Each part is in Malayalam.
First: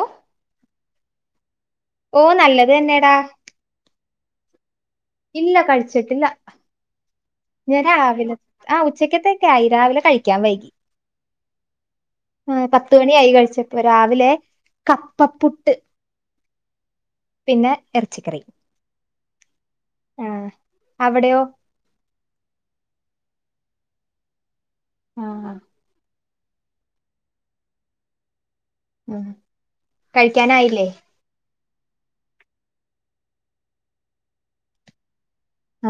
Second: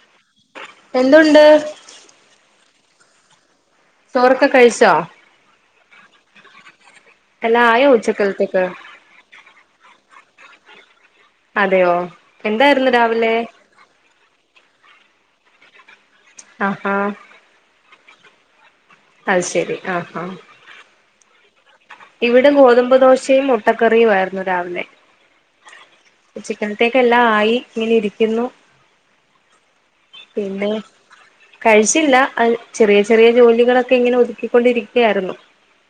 ഒ എന്തുണ്ട് ഓ നല്ലത്ന്നെടാ ചോറക്കെ കഴിച്ചോ ഇല്ല കഴിച്ചിട്ടില്ല എല്ലാം ഞാൻ ആയോ രാവിലെ ഉച്ചക്കലത്തേക്ക് ആ ഉച്ചക്കത്തേക്കെ ആയി രാവിലെ കഴിക്ക ക വൈകി അതെയോ ആ എന്തായിരുന്നു പത്ത് മണി ആയി രാവിലെ കഴിച്ചപ്പോ രാവിലെ കപ്പപ്പുട്ട് അ ആ പിന്നെ ഇറച്ചിക്കറി അത് ശെരി ആ ആ അവിടെയോ ഇവിടെ ഗോതമ്പ് ദോശയും മുട്ടക്കറിയു ആയിരുന്നു രാവിലെ ആ ചിക്കനത്തേക്ക എല്ലാം ആയി ഇങ്ങനെ ഇരിക്കുന്നു ഉ പിന്നെ കഴിക്കാനായില്ലേ കഴിച്ചില്ല അത് ചെറിയ ചെറിയ ജോലികളൊക്കെ ഇങ്ങനെ ഒതുക്കിക്കൊണ്ടിരിക്കയായിരുന്നു ആ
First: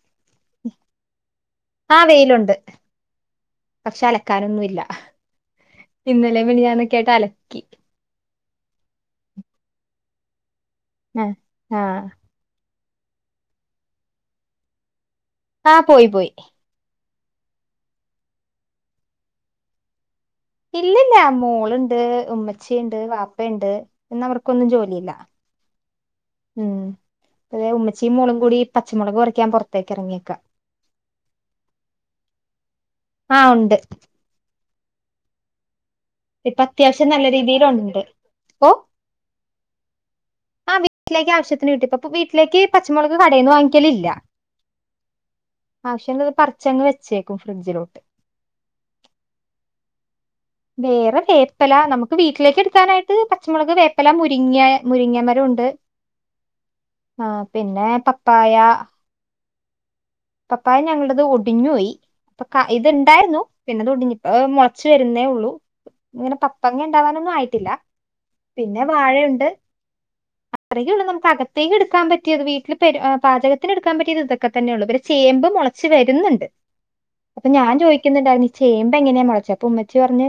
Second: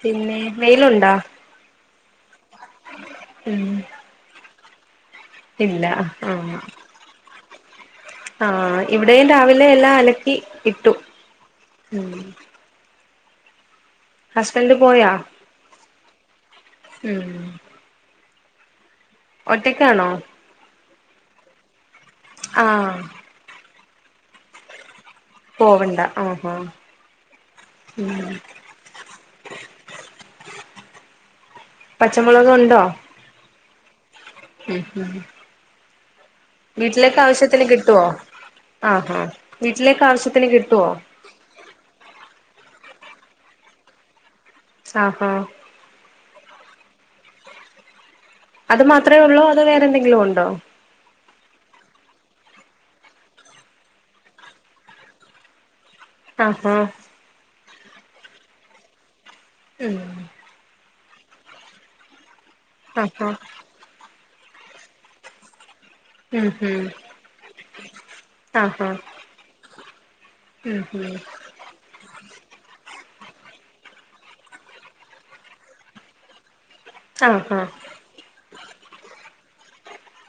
പിന്നെ മെയിലുണ്ടോ ആ വെയിലുണ്ട് ഉം പക്ഷെ അലക്കാനൊന്നുംല്ല ഇല്ല ഇന്നലെ മിഞാന്ന് കേട്ട ല കി ആ ഇവിടെയും രാവിലെ എല്ലാം അലക്കി ഇട്ടു ആ ആ ഉം ഹസ്ബന്ഡ് പോയാ ആ പോയി പോയി ഉം ഒറ്റക്കാണോ ഇല്ലല്ല മോളുണ് ട് ആഹ് ഉമ്മച്ചിയുണ്ട് വാപ്പയുണ്ട്. ഇന്ന് അവർക്കൊന്നും ജോലിയില്ല. പോവണ്ട ആഹാ ഉം. പി ഉമ്മച്ചിയും മോളും കൂടി പച്ചമുളക് പറിയ്ക്കാൻ പുറത്തേക്ക് ഇറങ്ങിയേക്ക. പച്ചമുളക് ആഹ് ഉണ്ട്. ഉം ഹും. ഇപ്പ അത്യാവശ്യം നല്ല രീതിയില് ഉണ്ട്. കിട്ടുവോ ഓ ആഹാ വീട്ടിലേക്ക് ആവശ്യത്തിന് ആ കിട്ടുവോ വീട്ടിലേക്ക് ആവശ്യത്തിന് കിട്ടി പ്പ വീട്ടിലേക്ക് പച്ചമുളക് കടയിൽന്ന് വാങ്ങിക്കലില്ല. ആഹാ പർച്ചങ്ങ് വെച്ചേക്കും ഫ്രിഡ്ജിലോട്ട്. അത് മാത്രമേ ഉള്ളൂ അത് വേറെന്തെങ്കിലും ഉണ് വേറെ വേപ്പല നമുക്ക് വീട്ടിലേക്ക് എടുക്കാനായിട്ട് പച്ചമുളക് വേപ്പല മുരിങ്ങ മുരിങ്ങ മരം ഉണ്ട്. ആ ഹാ ആഹ് പിന്നെ പപായ. ഉം പപ്പായ ഞങ്ങൾട അത് ഒടിഞ്ഞു പോയി. അപ്പൊ ഇത് ആഹാ ഇണ്ടായിരുന്നു പിന്നതൊടിഞ് മുളച്ച് വരുന്നേ ഉള്ളൂ. ഇങ്ങനെ ഉം പപ്പങ്ങ ഉം ഉണ്ടാവാനൊന്നും ആയിട്ടില്ല പിന്നെ ആഹാ വാഴയുണ്ട്. ഉം അത്രയേ ഉള്ള ഉം നമുക്ക് അകത്തേക്ക് എടുക്കാൻ പറ്റ വീട്ടിൽ പ പാചകത്തിന് എടുക്കാൻ പറ്റിയത് ഇതൊക്കെ തന്നെയുള്ളൂ. പിൻ ചേമ്പ് മുളച്ച് വരുന്നുണ്ട്. അപ്പൊ ആഹാ ഞാൻ ചോദിക്കുന്നുണ്ടായിരുന്നു ഇ ചേമ്പെങ്ങനെയാ മുളച്ചേ? ഉമ്മച്ചി പറഞ്ഞ്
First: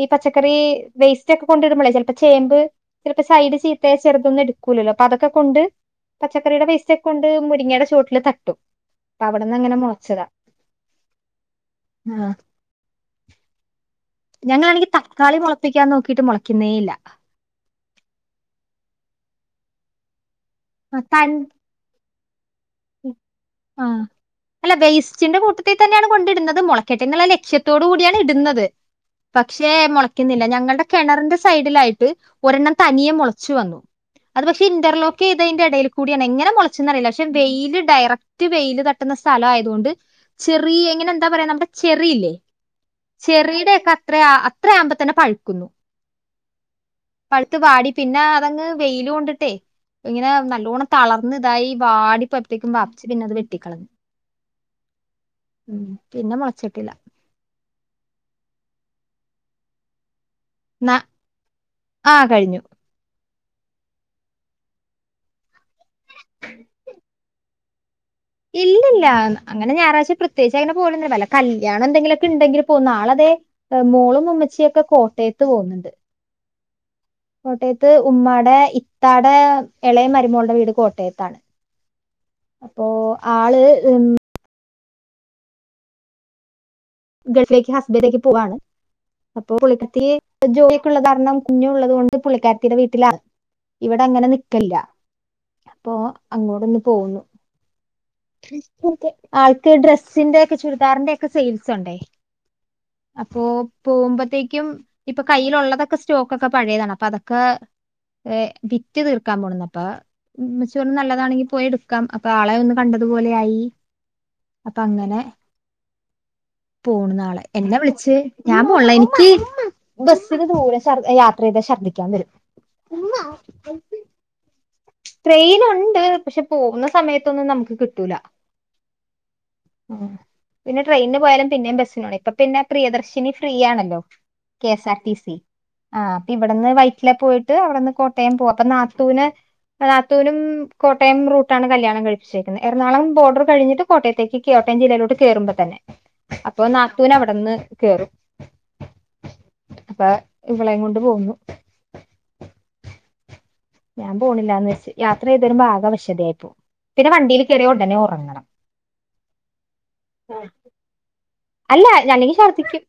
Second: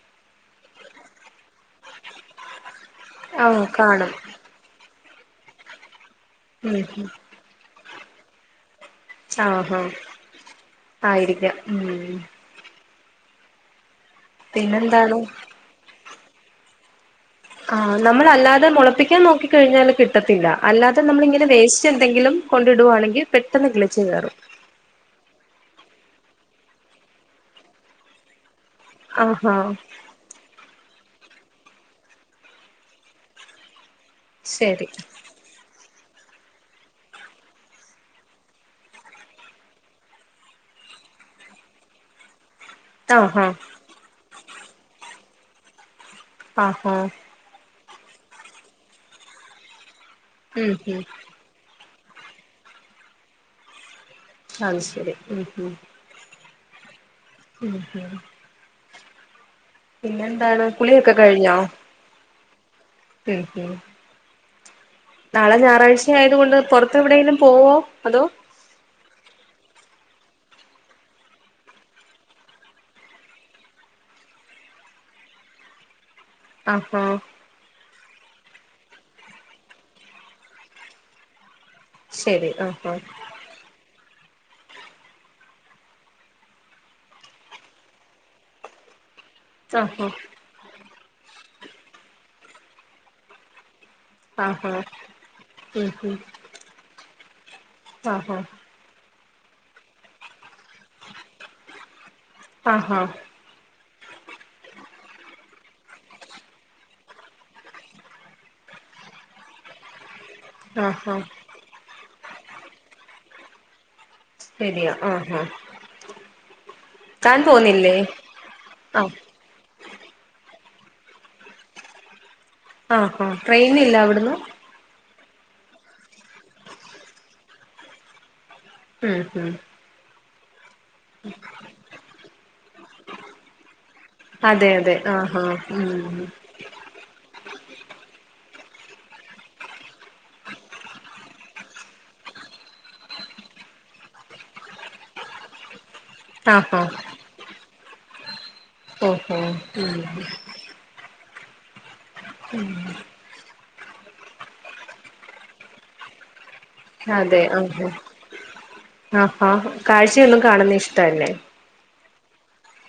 ഈ പച്ചക്കറി വേസ്റ്റ് ഒക്കെ കൊണ്ടിടുമ്പോളേ ചിലപ്പോ ചേമ്പ് ചിലപ്പോ സൈഡ് ആഹ് ചീത്തയ കാണും ചെലതൊന്നും എടുക്കൂല്ലല്ലോ. അതൊക്കെ കൊണ്ട് പച്ചക്കറിയുടെ ഉം വേസ്റ്റ് ഒക്കെ ഉം കൊണ്ട് മുരിങ്ങയുടെ ചുവട്ടില് തട്ടും. അപ്പൊ അവിടുന്ന് അങ്ങനെ ആഹാ മുളച്ചതാ ആയിരിക്കാം ഉം. ആഹ് ഞങ്ങളാണെങ്കി പിന്നെന്താണ് തക്കാളി മുളപ്പിക്കാൻ നോക്കി ഇത് മൊളക്കുന്നേ ഇല്ല. ആ നമ്മള് അല്ലാതെ മുളപ്പിക്കാൻ നോക്കി കഴിഞ്ഞാല് കിട്ടത്തില്ല. അല്ലാതെ ആഹ് തൻ നമ്മളിങ്ങനെ വേസ്റ്റ് ത്തെങ്കിലും കൊണ്ടിടുവാണെങ്കിൽ പെട്ടെന്ന് കിളിച്ചു കേറും ത്തി തന്നെയാണ് കൊണ്ടിട്ന്നത് മുളക്കെട്ടേ എന്നുള്ള ലക്ഷ്യത്തോട് കൂടിയാണ് ഇട്ന്നത് ആഹാ പക്ഷെ മോളക്കുന്നില്ല ഞങ്ങൾടെ കെണറിന്റെ സൈഡിലായിട്ട് ഒരെണ്ണം തനിയെ മോളച്ചു വന്നു അത് പക്ഷെ ശരി ഇന്റർലോക്കെയ്തെന്റെ എടയി കൂടിയാണ് എങ്ങനെ മോളച്ച്ന്നറിയില്ല ശേ വെയില് ഡയറക്റ്റ് വെയില് തട്ടുന്ന സ്ഥല ആയതു കൊണ്ട് ചെറിയ എങ്ങനെ എന്താ പറയാ നമ്മുടെ ചെറിയില്ലേ ആഹാ ചെറിടെക്കെ അത്രയാ അത്രയാമ്പോ തന്നെ പഴുക്കുന്നു ആ ആ പഴുത്ത് വാടി പിന്നെ അതങ്ങ് വെയില് കൊണ്ടിട്ടേ ഇങ്ങനെ ഉം നല്ലോണ്ണം ഉം തളർന്ന് ഇതായി വാടി പ്പത്തെക്കും വാപ്പച്ചി പിന്നെ അത് വെട്ടിക്കളഞ്ഞു അത് ശെരി ഉം ഉം [unintelligible] കുളിക്കാണ് പിന്നെ ന്താണ് ന്നാ കുളിയൊക്കെ കഴിഞ്ഞോ ആ കഴിഞ്ഞു. ഉം ഉം നാളെ ഞാറാഴ്ച ആയത് കൊണ്ട് പുറത്ത് എവിടെങ്കിലും പോവോ അതോ ഇല്ലില്ല അങ്ങനെ ഞാറാഴ്ച പ്രത്യേകിച്ച് അങ്ങനെ പോവലൊന്നുല്ല വല്ല കല്യാണം എന്തെങ്കിലുക്കെണ്ടെങ്കില് പോവും നാളദേ മോളും ഉമ്മച്ചിയൊക്കെ കോട്ടയത്ത് പോകുന്നുണ്ട് ആ ഹാ കോട്ടയത്ത് ഉമ്മാടെ ഇത്താടെ എളയ മരുമോളുടെ വീട് കോട്ടയത്താണ് ശെരി ആ അപ്പൊ ആ [unintelligible] ഗൾഫിലേക്ക് ഹസ്ബന്റ് പോവാണ് അപ്പൊ പുള്ളിക്കാരത്തി ആഹാ ജോലിക്കൊള്ള കാരണം കുഞ്ഞും ഉള്ളത്കൊണ്ട് പുള്ളിക്കാര തിടെ വീട്ടിലാ ഇവിടെ അങ്ങനെ നിക്കല്ല ആഹാ ഉം അപ്പൊ ഉം അങ്ങോട്ടൊന്ന് പോന്നു ആഹാ ക്കെ ആൾക്ക് ഡ്രസ്സിന്റെക്കെ ചുരിദാറിന്റെക്കെ സെയിൽ സണ്ടേ ആ ഹാ പോകുമ്പോത്തേക്കും ഇപ്പൊ കയ്യിലുള്ളതൊക്കെ സ്റ്റോക്കൊക്കെ പഴയതാണ് അപ്പൊ അതൊക്കെ വിറ്റ് തീർക്കാൻ പോണുന്നപ്പ ഉമ്മച്ചി പറഞ്ഞു ആഹാ നല്ലതാണെങ്കി പോയി എടുക്കാം ഇപ്പൊ ആളെ ഒന്ന് കണ്ടതുപോലെആയി ശരിയാ ആഹാ പോണ് താൻ നാളെ എന്നാ പോന്നില്ലേ വിളിച്ച് ഞാൻ പോണില്ല ആഹ് എനിക്ക് ബസ്സിന് ദൂരെ ശ യാത്ര ചെയ്താൽ ശർദ്ദിക്കാൻ വരും ആഹാ ട്രെയിന ഇല്ല അവിടന്ന് ട്രെയിൻ ഉണ്ട് പക്ഷെ പോകുന്ന സമയത്തൊന്നും നമുക്ക് കിട്ടൂല ഉം ഹും പിന്ന ട്രെയിന് പോയാലും പിന്നെ ബസിന് പോണം ഇപ്പം പിന്നെ പ്രിയദർശിനി ഫ്രീ ആണല്ലോ കെ അതെ എസ് അതെ ആർ ടി സി ആഹ് ആഹ് ആ ഉം അപ്പൊ ഇവിടുന്ന് വയറ്റിലെ പോയി ട്ട് അവിടെന്ന് കോട്ടയം പോകും അപ്പൊ നാത്തൂനെ നാത്തൂനും കോട്ടയംറൂട്ടാണ് കല്യാണംഴപ്പിച്ചേരിക്കുന്നത് എറണാുളം ബോർഡർ കഴിഞ്ഞിട്ട് കോട്ടയത്തേക്ക് കോട്ടയം ജില്ലയിലോട്ട് കയറുമ്പോൾ തന്നെ അപ്പൊ ആഹ് ആഹ് നാത്തുന അവിടെന്ന് കേറും ഓഹോ അപ്പൊ ഇവളെയും കൊണ്ട് പോന്നു ഉം ഞാൻ പോണില്ലാന്ന് വെച്ച് യാത്ര ചെയ്തു തരുമ്പോ ആകെവശതായിയിപ്പോ അതെ ആ ആ ആ കാഴ്ചയൊന്നും കാണുന്ന ഇഷ്ടല്ലേ അല്ല ഞാനെങ്കി ഛർദ്ദിക്കും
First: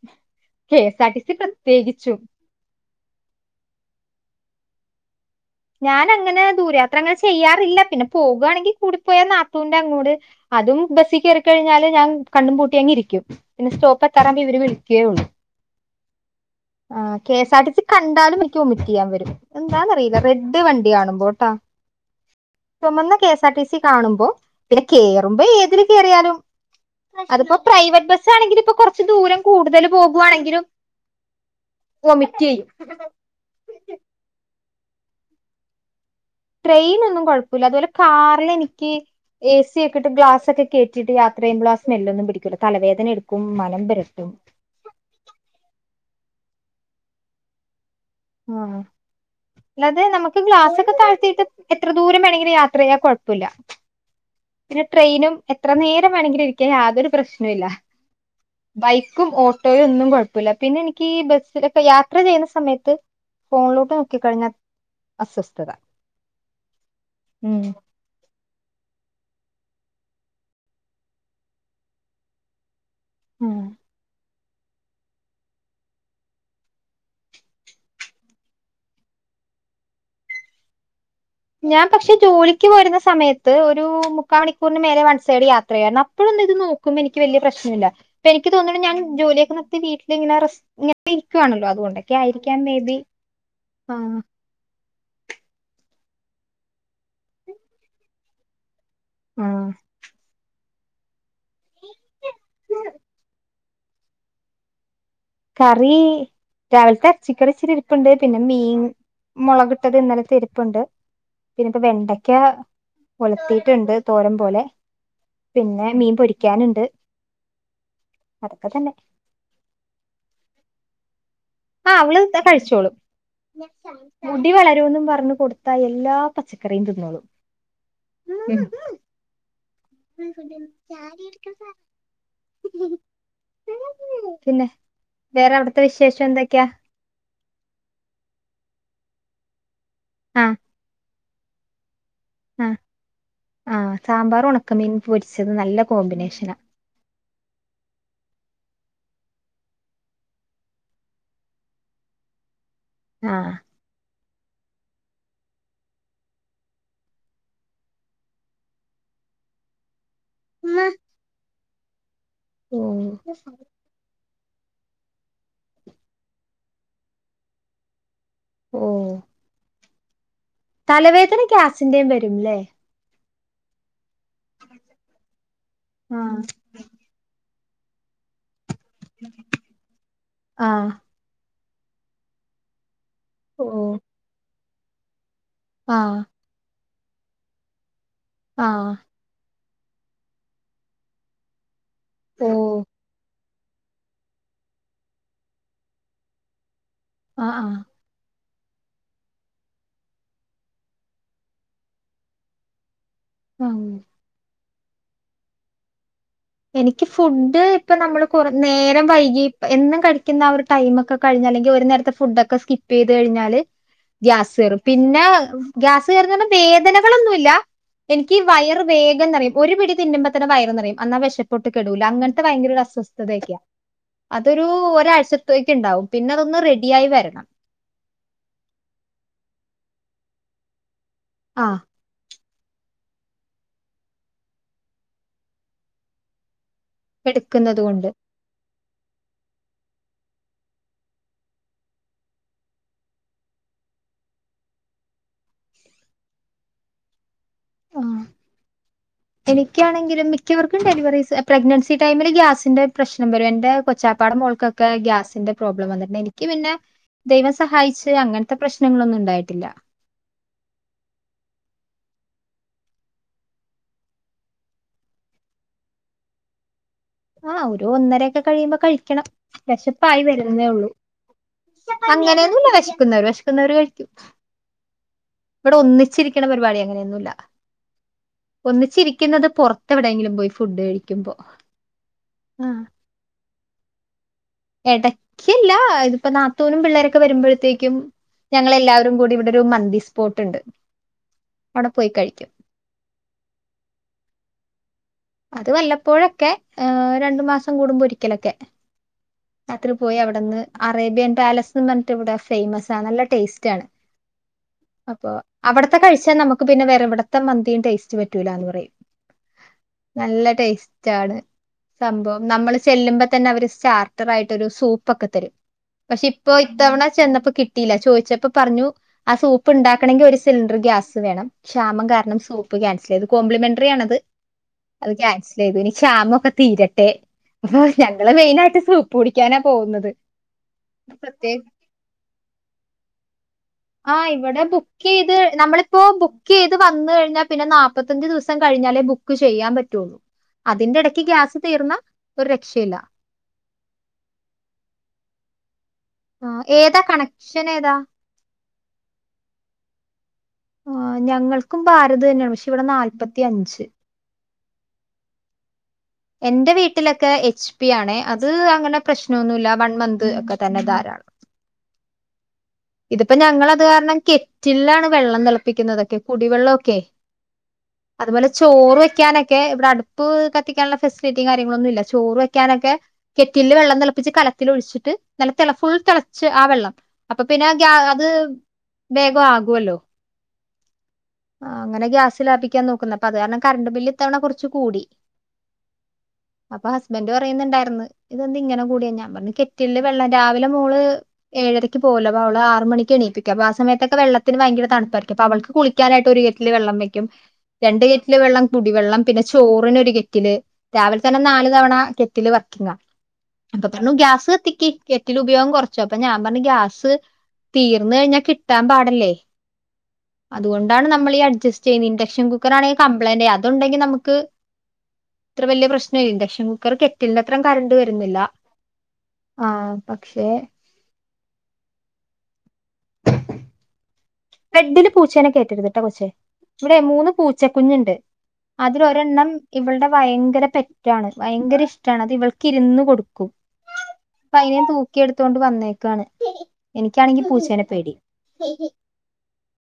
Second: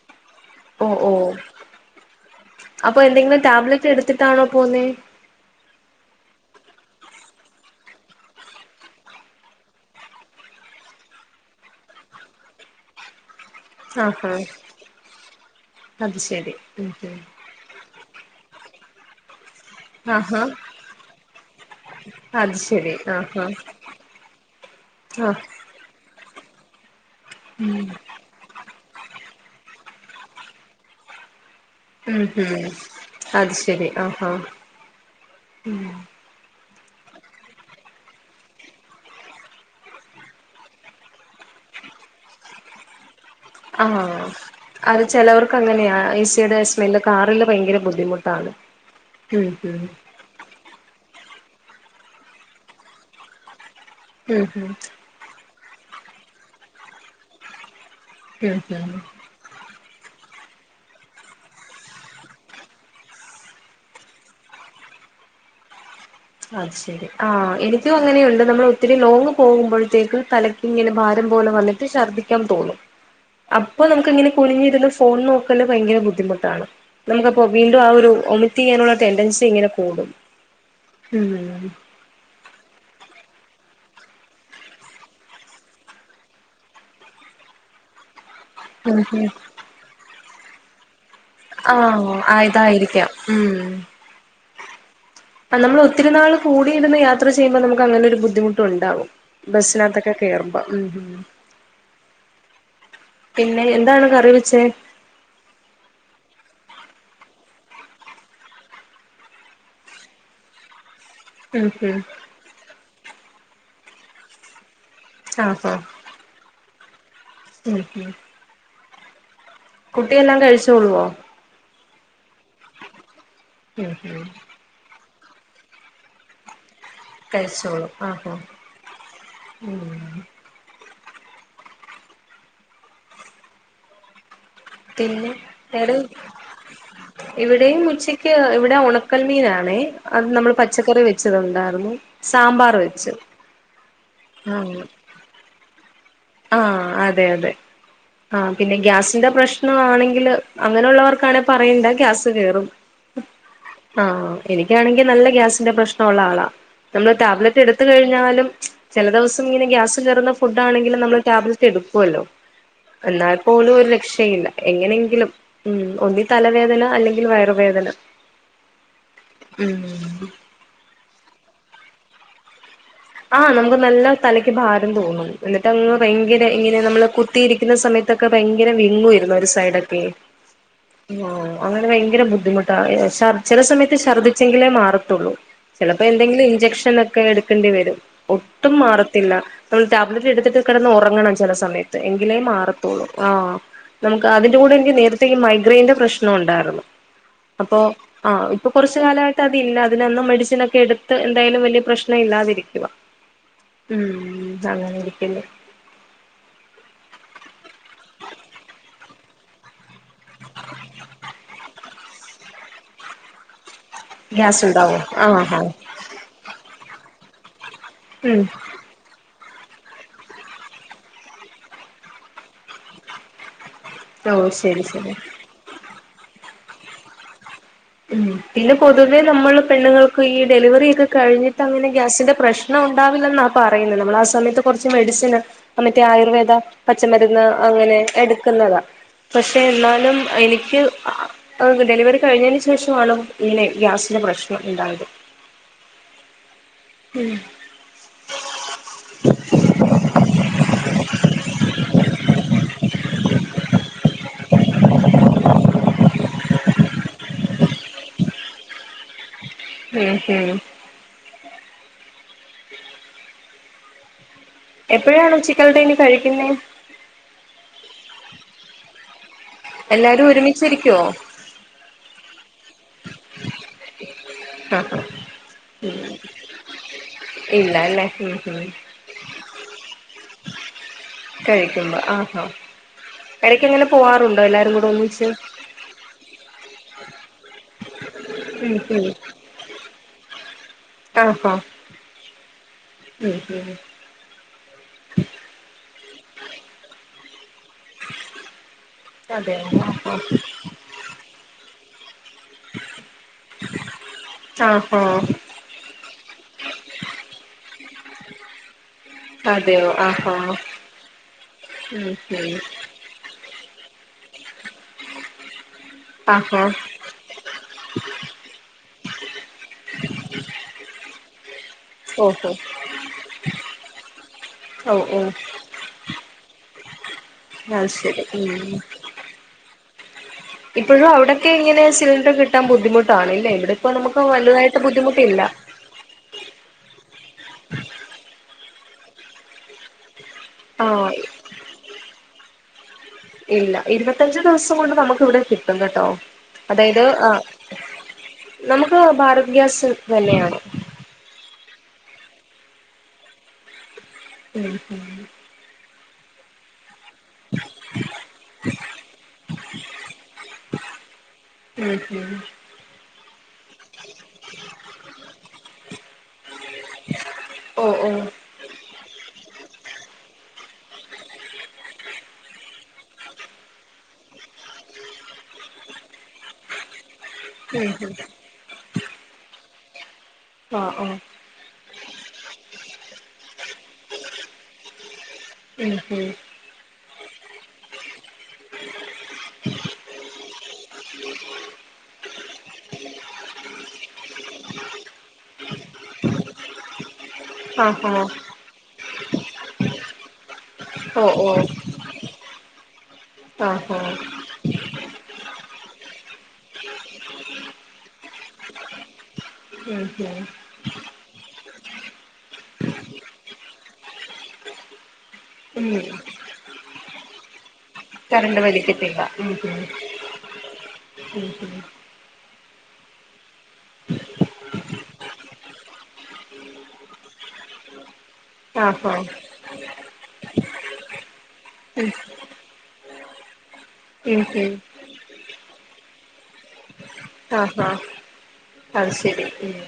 ഹ ഓഹ് സാട്ടി ഓഹ് സി പ്ര പ്രത്യേകിച്ചു അപ്പൊ എന്തെങ്കിലും ടാബ്ലറ്റ് എടുത്തിട്ടാണോ പോന്നേ ഞാൻ അങ്ങനെ ദൂരയാത്രങ്ങൾ ചെയ്യാറില്ല പിന്നെ പോകുയാണെങ്കിൽ കൂടിപ്പോയാ നാത്തൂവിൻന്റെ അങ്ങോട് അതും ബസ്സിൽ കയറ കഴിഞ്ഞാല് ഞാൻ കണ്ണും പൂട്ടി അങ്ങി ഇരിക്കും പിന്നെ സ്റ്റോപ്പ് ആഹ് എത്താറ ആഹ് ഇവ വിളിക്കേള്ളൂ അത് ശരി ഉം ആ ഉം K S R T C കാ കണ്ടാലും എനിക്ക് ഒമിറ്റ് ചെയ്യാൻ വരും എന്താന്നറിയില്ല ആഹാ റെഡ് വണ്ടി കാണുമ്പോട്ടാ അത് ശരി ചുമന്ന ആഹ് കഎസ് ആർ ആഹ് ടി സി കാണുമ്പോ പിന്നെ ആഹ് കേറുമ്പോ ഏതിൽ കയറിയാലും അതിപ്പോ പ്രൈവറ്റ് ബസ് ആണെങ്കിൽ ഇപ്പൊകൊ കുറച്ച് ദൂരം കൂടുതൽ പോകുവാണെങ്കിലും ഹ്മ്മ് വൊമിറ്റ് ചെയ്യും ഹ്മ്മ് അത് ശരി അഹ് അഹ് മ് ട്രെയിന് ഒന്നു കുഴപ്പില്ല അതുപോലെ കാറിൽ എനിക്ക് എ സി ഇട്ടിട് ഗ്ലാസ് ഒക്കെ കേറ്റിയിട്ട് യാത്ര ചെയ്യുമ്പോൾ ആ സ്മെല്ലൊന്നും പിടിക്കൂല്ല തലവേദന എടുക്കും മലം അഹ് പെരട്ടും അത് ചെലവർക്ക് അങ്ങനെയ ഈ സ് തിടെ സ്മെൽ കാറിൽ ഭയങ്ക ബുദ് അഹ് അല്ലാതെ നമുക്ക് ഗ്ലാസൊക്കെ താഴ ത്തീട്ട് എത്ര ദൂരം വേണങ്കിലും യാത്ര ചെയ്യാ കൊഴപ്പല്ല. ഉം ഉം പിന്നെ ട്രെയിനും എത് എത്ര നേരം വേണെങ്കിലു ഇരിക്കാൻ യാതൊരു പ്രശ്നോം ഇല്ല. ഉം ഉം ബൈക്കും ഓട്ടോയും ഒന്നും കൊഴ പ്പൂല്ല പിന്നെ എനിക്ക് ബസ്സിലൊക്കെ യാത്ര ചെയ്യുന്ന സമയത്ത് ഫോണിലോട്ട് നോക്കിക്കഴിഞ്ഞാൽ അസ്വസ്ഥത. അ ശെരി ആ ഉം എനിക്കും അങ്ങനെയുള്ള് നമ്മൾ ഒത്തിരി ലോങ്ങ് പോകുമ്പഴത്തേക്കും തലയ്ക്ക് ഇങ്ങനെ ഭാരം പോലെ വന്നിട്ട് ശർദ്ദിക്കാൻ തോന്നും. ഉം അപ്പോ നമുക്ക് ഇങ്ങനെ കുനിഞ്ഞിരുന്ന് ഫോൺ നോക്കല് ഭയങ്കര ബുദ്ധിമുട്ടാണ്, നമുക്കപ്പോ വീണ്ടും ആ ഒരു വ് വോമിറ്റ് ചെയ്യാനുള്ള ടെൻഡൻസി ഇങ്ങനെ കൂടും. ഉം ഞാൻ പക്ഷേ ജോലിക്ക് വരുന്ന സമയത് ത്ത് ഒരു മുക്കാ മണിക്കൂറിന് മേലെ വൺ സൈഡ് യാത്ര ചെയ്യാരുന്നു അപ്പോഴൊന്ന് ഇത് നോക്കുമ്പ എനിക്ക് വലിയ പ്രശ്നില്ല. ഇപ്പ എനിക്ക് തോന്നണു ഞാൻ ജോലിയൊക്കെ നിർത്തി വീട്ട് വിന്നറസ് ഞാ പ്പ ഇരിക്കാണല്ലോ അതുകൊണ്ടൊക്കെ ആഹ് ആഹ് ആയിരിക്കാം മേ ബി ഇതായിരിക്കാം ഉം ആ നമ്മൾ ഒത്തിരി നാൾ കൂടിയിരുന്ന് യാത്ര ചെയ്യുമ്പോ നമുക്ക് അങ്ങനെ ഒരു ബുദ്ധിമുട്ട് ഒണ്ടാവും. ആഹ് ബസ്സിനകത്തൊക്കെ കേറും പ മ് മ് പിന്നെ എന്താണ് കറി വെച്ചേ? കറി രാവിലത്തെ എറച്ചിക്കറി ഇച്ചിരി ഇരിപ്പുണ്ട്, പിന്നെ മീൻ മൊളകിട്ടത് ഇന്നലത്തെ ഇരിപ്പുണ്ട്. ഉം പിന്നെ ഇപ്പ ഉം വെണ്ടക്ക ഒലത്തിയിട്ടിണ്ട് തോരം പോലെ പിന്നെ മീൻ പൊരിക്കാനിണ്ട്. മ് മ് കുട്ടിയെല്ലാം കഴിച്ചോള്ളുവോ? ആ അവള് ക്കെ കഴിച്ചോളും ഉം ഉം മുടി വളരൂന്നും പ [unintelligible] കൊടുത്ത എല്ലാ പച്ച കറിയും തിന്നോളും. മ് ആ സ പിന്നെ വേറെ അവിടത്തെ വിശേഷം എന്തൊക്കെയാ? ഇവിടെയും ഉച്ചയ്ക്ക് ഇവിടെ ഉണക്കൽമീനാണേ അത് ആ നമ്മള് പച്ചക്കറി വെ ച്ചത് ഉണ്ടായിരുന്നു സാമ്പാർ വെച്ചു സാമ്പാറും ഉണക്കമീൻ പൊരിച്ചത് നല്ല കോമ്പിനേഷൻ ആ അതെെ ത ആ പിന്നെ ഗ്യാസിന്റെ പ്രശ്ന ആണെങ്കിൽ അങ്ങനെയുള്ളവർക്കാണ പറയണ്ട ഗ്യാസ് കേയറും ആ ആ എനിക്കാണെങ്കിൽ നല്ല ഗ്യാസിന്റെ പ്രശ്നമുള്ള ആളാ നമ്മള് ടാബലറ്റ് എടുത്ത കഴിഞ്ഞാലും ചില ദിവസം ഇങ്ങനെ ഗ്യാസ് കയറുന്ന ഫു്ഡ് ആണെകിലും ത്തെ എടുക്കുമല്ലോ ഓ എന്നാൽ പോലും ഒരു രക്ഷയില്ല എങ്ങനെങ്കിലും ഉം ഒന്നി തലവേദന അല്ലെങ്കിൽ വയറുവേദന ഓ ഉം തലവേദന ഗ്യാസിന്റെയും വരുംല്ലേ ആ നമുക്ക് നല്ല തലയ്ക്ക് ഭാരം തോന്നും ആ എന്നിഅങ്ങ് ഇങ്ങനെ നമ്മള് കുത്തിരിക്ക പുന്ന സയത്തൊക്കെ ഭയങ്ക ഭയങ്കര വിങ്ങുയിരുന്നു ഒരു സൈഡൊക്കെ ആ ആ അങ്ങനെ ഭയങ്കര ബുദ്ധിമുട്ടായി ചില ഓ സമയത്ത് ഛർദിച്ചെ മാറത്തുള്ളൂ ആ ചിലപ്പോ എന്തെങ്കിലും ഇഞ്ചെക്ഷൻെ ഒക്കെ എടുക്കേണ്ടി വരും ആ ഒട്ടും മാറത്തില്ല നമ്മൾ ടാബലറ്റ് എടുത്തിട്ട് കിടന്ന് ഉറങ്ങണം ചില സമയത്ത് എങ്കിലേ ഓ മാറത്തോളൂ ആ നമുക്ക് അതിന്റെ കൂടെ എനിക്ക് നേരത്തെ ഈ മൈഗ്രെയിന്റെ പ്രശ്നം ഉണ്ടായിരുന്നു ആ ആ അപ്പൊ ആ ഇപ്പൊ കുറച്ചു കാലമായിട്ട് അതില്ല അതിനന്നും മെഡിസിന ഒക്കെ എടുത്ത് എന്തായാലും വലിയ പ്രശ്നം ഇല്ലാതിരിക്കുക ആ ഉം നന്ന ഇരിക്കില്ലേ എനിക്ക് ഫുഡ് ഇപ്പ നമ്മള് കൊറ നേരം വൈകി എന്നും ക്കഴി ുന്ന ആ ഒരുടൈം ഒക്കെ കഴഞ്ഞങ്ക നി ഒരു നേരത്തെ ഫുഡൊക്കെകപ്പ് ചെയ്ത് കഴിഞ്ഞാല് ഗ്യാസ് കറും ഉണ്ടാവോ പിന്നെ ആഹ് ആഹ് ഗ്യാസ് ക വേന ങ്ങളൊന്നുമല്ല എനിക്ക് ഉം വയർ വേഗം എന്നറിയ ഒരു പിടി തിുമ്പ തന്ന വയർ നിറയുംാ കച്ചപ്പെട്ട് കെടൂല അങ്ങനത്തെ ഭയങ്കര അസ്വസ്ഥതയൊക്കെയാ ഓ അതൊരു ശരി ശരി ഒരാഴ്ചത്തേക്ക് ഉണ്ടാവും പിന്നെ അതൊന്ന് റെഡിിയായി വരണം ഉ പിന്നെ പൊതുവേ നമ്മള് പെണ്ണുങ്ങൾക്ക് ഈ ഡെലിവറി ചെയ്ത് കഴിഞ്ഞി് ആ അങ്ങന ഗ്യാസിന്റെ പ്രശ്നം ഇ ഉണ്ടാവില്ലെന്ന ആ പറയുന്നത് നമ്മൾ ആ സമയത്ത് കുറച്ച് മെഡിസിന് അമത്തെേ ആയുർവേദ പച്ചമരുന്ന് എടുക്കുന്നത് അങ്ങനെ കൊണ്ട് എടുക്കുന്നതാ പക്ഷെ എന്നാലും എനിക്ക് ഡെലിവറി കഴിഞ്ഞ ശേഷമാണ് ഇനെ ഗ്യാസിന്റെ പ്രശ്നം ഉണ്ടായത് ഉം ആ എനിക്കാണെങ്കിലും മിക്കവർക്കും ഡെലിവറി പ്രഗ്നൻസി ടൈമിൽ ഗ്യാസിന്റെ പ്രശ്നം വരും എന്റെ കൊച്ചാപ്പാടം മോൾക്കൊക്കെ ഗ്യാസിന്റെ പ്രോബ്ലം വന്നിട്ടുണ്ട് എനിക്ക് പിന്നെ ദൈവം സഹായിച്ച് അങ്ങനത്തെ പ്രശ്നങ്ങളൊന്നും ഉണ്ടായിട്ടില്ല ഉം ഹം എപ്പോഴാണോ ചിക്കൻ തനി കഴിക്കുന്ന ആഹ ഒരുോ ഒന്നര ഒൊക്കെ കഴിയുമ്പോ കഴിക്കണം വിശപ്പായി എല്ലാരും വരുന്നേ ഉള്ളൂ ഒരുമിച്ചിരിക്കുവോ അങ്ങനെ ഒ വിശിക്കുന്നവർ വിശിക്കുന്നവർ കഴിക്കും ആഹാ ഇവിടെ ഒന്നിച്ചിരിക്കണ പരിപാടി അങ്ങനെയൊന്നുമല്ല ഇല്ല അല്ലേ ഉം ഉം ഒന്നിച്ചിരിക്കുന്നത് പുൊറത്തെ എവിടെെങ്കിലും പോയി ഫുഡ് കഴിക്കുമ്പോ കഴിക്കുമ്പോ ആഹാ ഇടയ്ക്ക് എങ്ങനെ പോവാറുണ്ട് ഇടക്കല്ല ഇതിപ്പ നാത്തോനും പിള്ളേരക്ക ഒെ വരുമ്പോഴത്തേക്കും ഉം ഞങ്ങെല്ലാവരും കൂടി ഇവിടെ ഒരു മന്തി സ്പോട്ട്ുണ്ട് ആഹഹ ഉ അതുമല്ല ഇപ്പോഴൊക്കെ രണ്ടു മാസം കൂടുമ്പോ ഒരിക്കലൊക്കെ അതെയോ രാത്രി ആഹാ പോയി അവിടെന്ന് അറേബ്യൻ പാലസ് എന്ന് പറഞ്ഞിട്ട് ഫേമസ് ആ നല്ല ടേസ്റ്റ് ആണ് ആഹാ അപ്പോ അവിടത്തെ കഴിച്ചാ നമുക്ക് പിന്നെ വേറെ ഇവിടത്തെ മന്തി ടേസ്റ്റ് പറ്റൂല എന്ന് പറയും ആ നല്ല ടേസ്റ്റ് ആണ് ഉം സംഭവം ഉം നമ്മള് ചെല്ലുമ്പോ തന്നെ അവര് സ്റ്റാർട്ടർ ആയിട്ടൊരു സൂപ്പ് ഒക്കെ തരും. പക്ഷെ ഇപ്പൊ ആഹാ ഇത്തവണ ചെന്നപ്പോ കിട്ടില. ചോയിച്ചപ്പോ പറഞ്ഞു ആ സൂപ്പ്ണ്ടാക്കണെങ്കി ഒരു സിലിണ്ടർ ഗ്യാസ് വേണം. ക്ഷാമം കാരണം ഓഹോ സൂപ്പ് ക്യാൻസെലെയ്ത് കോംപ്ലിമെന്ററി ആണത്. ഓ അത് ഓ ക്യാൻസലെയ്തു ഇനി ക്ഷാമൊക്കെ തീരട്ടെ. ഓ അത് ശരി ഞങ്ങള് മെയിനായിട്ട് സൂപ്പ് കുടിക്കാനാ പൊ പോവുന്നത് ഇപ്പഴും അവിടൊക്കെ ഇങ്ങനെ സിലിണ്ടർ കിട്ടാൻ ബുദ്ധിമുട്ടാണ്ല്ലേ ഇവിടെ ഇപ്പോ നമുക്ക് ആഹ് ഇവിടെ വലുതായിട്ട് ബുക്കെയ്ത് ബുദ്ധിമുട്ടില്ല നമ്മളിപ്പോ ബുക്കെയ്ത് വന്ന് കഴിഞ്ഞാ പിന്നെ നാപ്പത്തഞ്ച ദിസ കഴിഞ്ഞാലേ ബുക്ക് ചെയ്യാൻ പറ്റുള്ളൂ അതിന്റെ ആഹ് ഇടയ്ക്ക് ഗ്യാസ് തീർന്ന ഒരു ര ഷില ഇല്ല ഇരുപത്തഞ്ച് ദിവസം കൊണ്ട് നമുക്ക് ഇവിടെ കിട്ടും കേട്ടോ ആഹ് ഏതാ അതായത് ആഹ് കണക്ഷനേതാ നമുക്ക് ഭാരത് ഗ്യാസ് തന്നെയാണ് ട്ടതെന്ന പക്ഷെ ഇവിടെ നാല്പ്പത്തിയഞ്ച് ഉം ഉം എന്റെ വീട് ലൊക്കെ എച്ച് പി ആണെ. അത് അങ്ങനെ പ്രശ്നൊന്നുല്ല വൺ മന്ത് ഒക്കെ തന്നെ ധാരാളം ഉംഹ് ഇതിപ്പ ഞങ്ങളത് കാരണം കെറ്റിലാണ് വെള്ളം തിളപ്പിക്കുന്നതൊക്കെ കുടിവെള്ളൊക്കെ. ഓ ഓ അതുപോലെ ചോറ് വെക്കാനൊക്കെ ഇവിടെ അടുപ്പ് കത്തിക്കാൻള്ള ഫെസ്ലിറ്റി കാര്യങ്ങളൊന്നുല്ല ചോറ് വെക്കാനൊക്കെ കെറ്റില്ല് വെള്ളം തെളപ്പിച്ച് കലത്തിലൊഴിച്ചിട്ട് നല്ല തെള ഫുൾ തെളച്ച് ആ വെള്ളം അപ് അപ്പ പിന്നെ ഉം ഉം അത് വേഗ ആകോല്ലോ അഹ് ആഹ് ആഹ് അങ്ങനെ ഗ്യാസ് ലാഭിക്കാൻ നോക്കുന്ന അപ്പ അത് കാര്ണം കറണ്ട് ബില്ല് ഇത്തവണ കൊറച്ച് കൂടി ഉം ഉം ബന്റ് പറയുന്നുണ്ടാര്ന്ന് ഇതെന്ത് ഇങ്ങനെ കൂട്യേ ഞാൻ പറഞ്ഞു കെറ്റില്ലില് വെള്ളം രാവിലെ മോള് ഏഴരക്ക് പോവല്ലൊ അപ അവള് ആറ് മണിക്ക് എണീപ്പിക്ക അപ ആ സമയത്തൊക്കെ വെള്ള ന് ഭയങ്കര തണുപ്പായിരിക്കും അപ അവൾക്ക് കുളി ക്ക്യാനായിട്ട് ഒരു കെറ്റില്ല് വെള്ളം വെക്ക് രണ്ട് ആഹാ കെറ്റില് വെള്ളം കുടിവെള്ളം പിന്നെ ചോറിനൊരു കെറ്റില് രാവിലെ ഓ തന്നെ ഓ നാല്തവണ കെറ്റില് വ കിന്ന അപ്പൊ ആഹ് പിന്നെ ആഹ് ഗ്യാസ് കത്തിക്ക് കെറ്റില് ഉപയോഗം കൊറ ച്ചു. അപ്പ ഞാൻ പറഞ്ഞ് ഗ്യാസ് തീർന്ന് കഴിഞ്ഞാ കിട്ടാൻ പാടല്ലേ? ഉം അതുകൊണ്ടാണ് നമ്മള് ഈ അഡ്സ്റ്റ് ചെയ്യുന്നത് ഇൻഡക്ഷൻ കുക്കർ ആണെങ്കിൽ കംപ്ലൈന്റ് അതുണ്ടെങ്കി നമുക്ക് ഇത്ര ഉം വലിയ ഉം പ്രശ്നല്ല ഇൻഡക്ഷൻ കുക്കർ കെറ്റിലിന്റെ അത്ര കറണ്ട് വരുന്നില്ല. കറണ്ട് വലിക്കത്തില്ല ഉം ഉം ആപക്ഷേ? ഉം ഉം ബെഡില് പൂച്ചേനെ കേ ഇവിടെ മൂന്ന് പൂച്ചക്കുഞ്ഞുണ്ട്. ആഹ് ആഹ് അതിലൊരെണ്ണം ഇവളുടെ ഭയങ്കര പെറ്റാണ് ഭയങ്കര ഇഷ്ടമാണ് അത് ഇവൾക്ക് ഇരുന്ന് കൊടുക്കും. ഉം കും ഉം അതിനെ തൂക്കി എടുത്തൊണ്ട് വന്നേക്കാണ്. എനിക്കാണെങ്കി ആഹ് പൂച്ചേനെ ആഹ് പേടി. അത് ശരി ഉം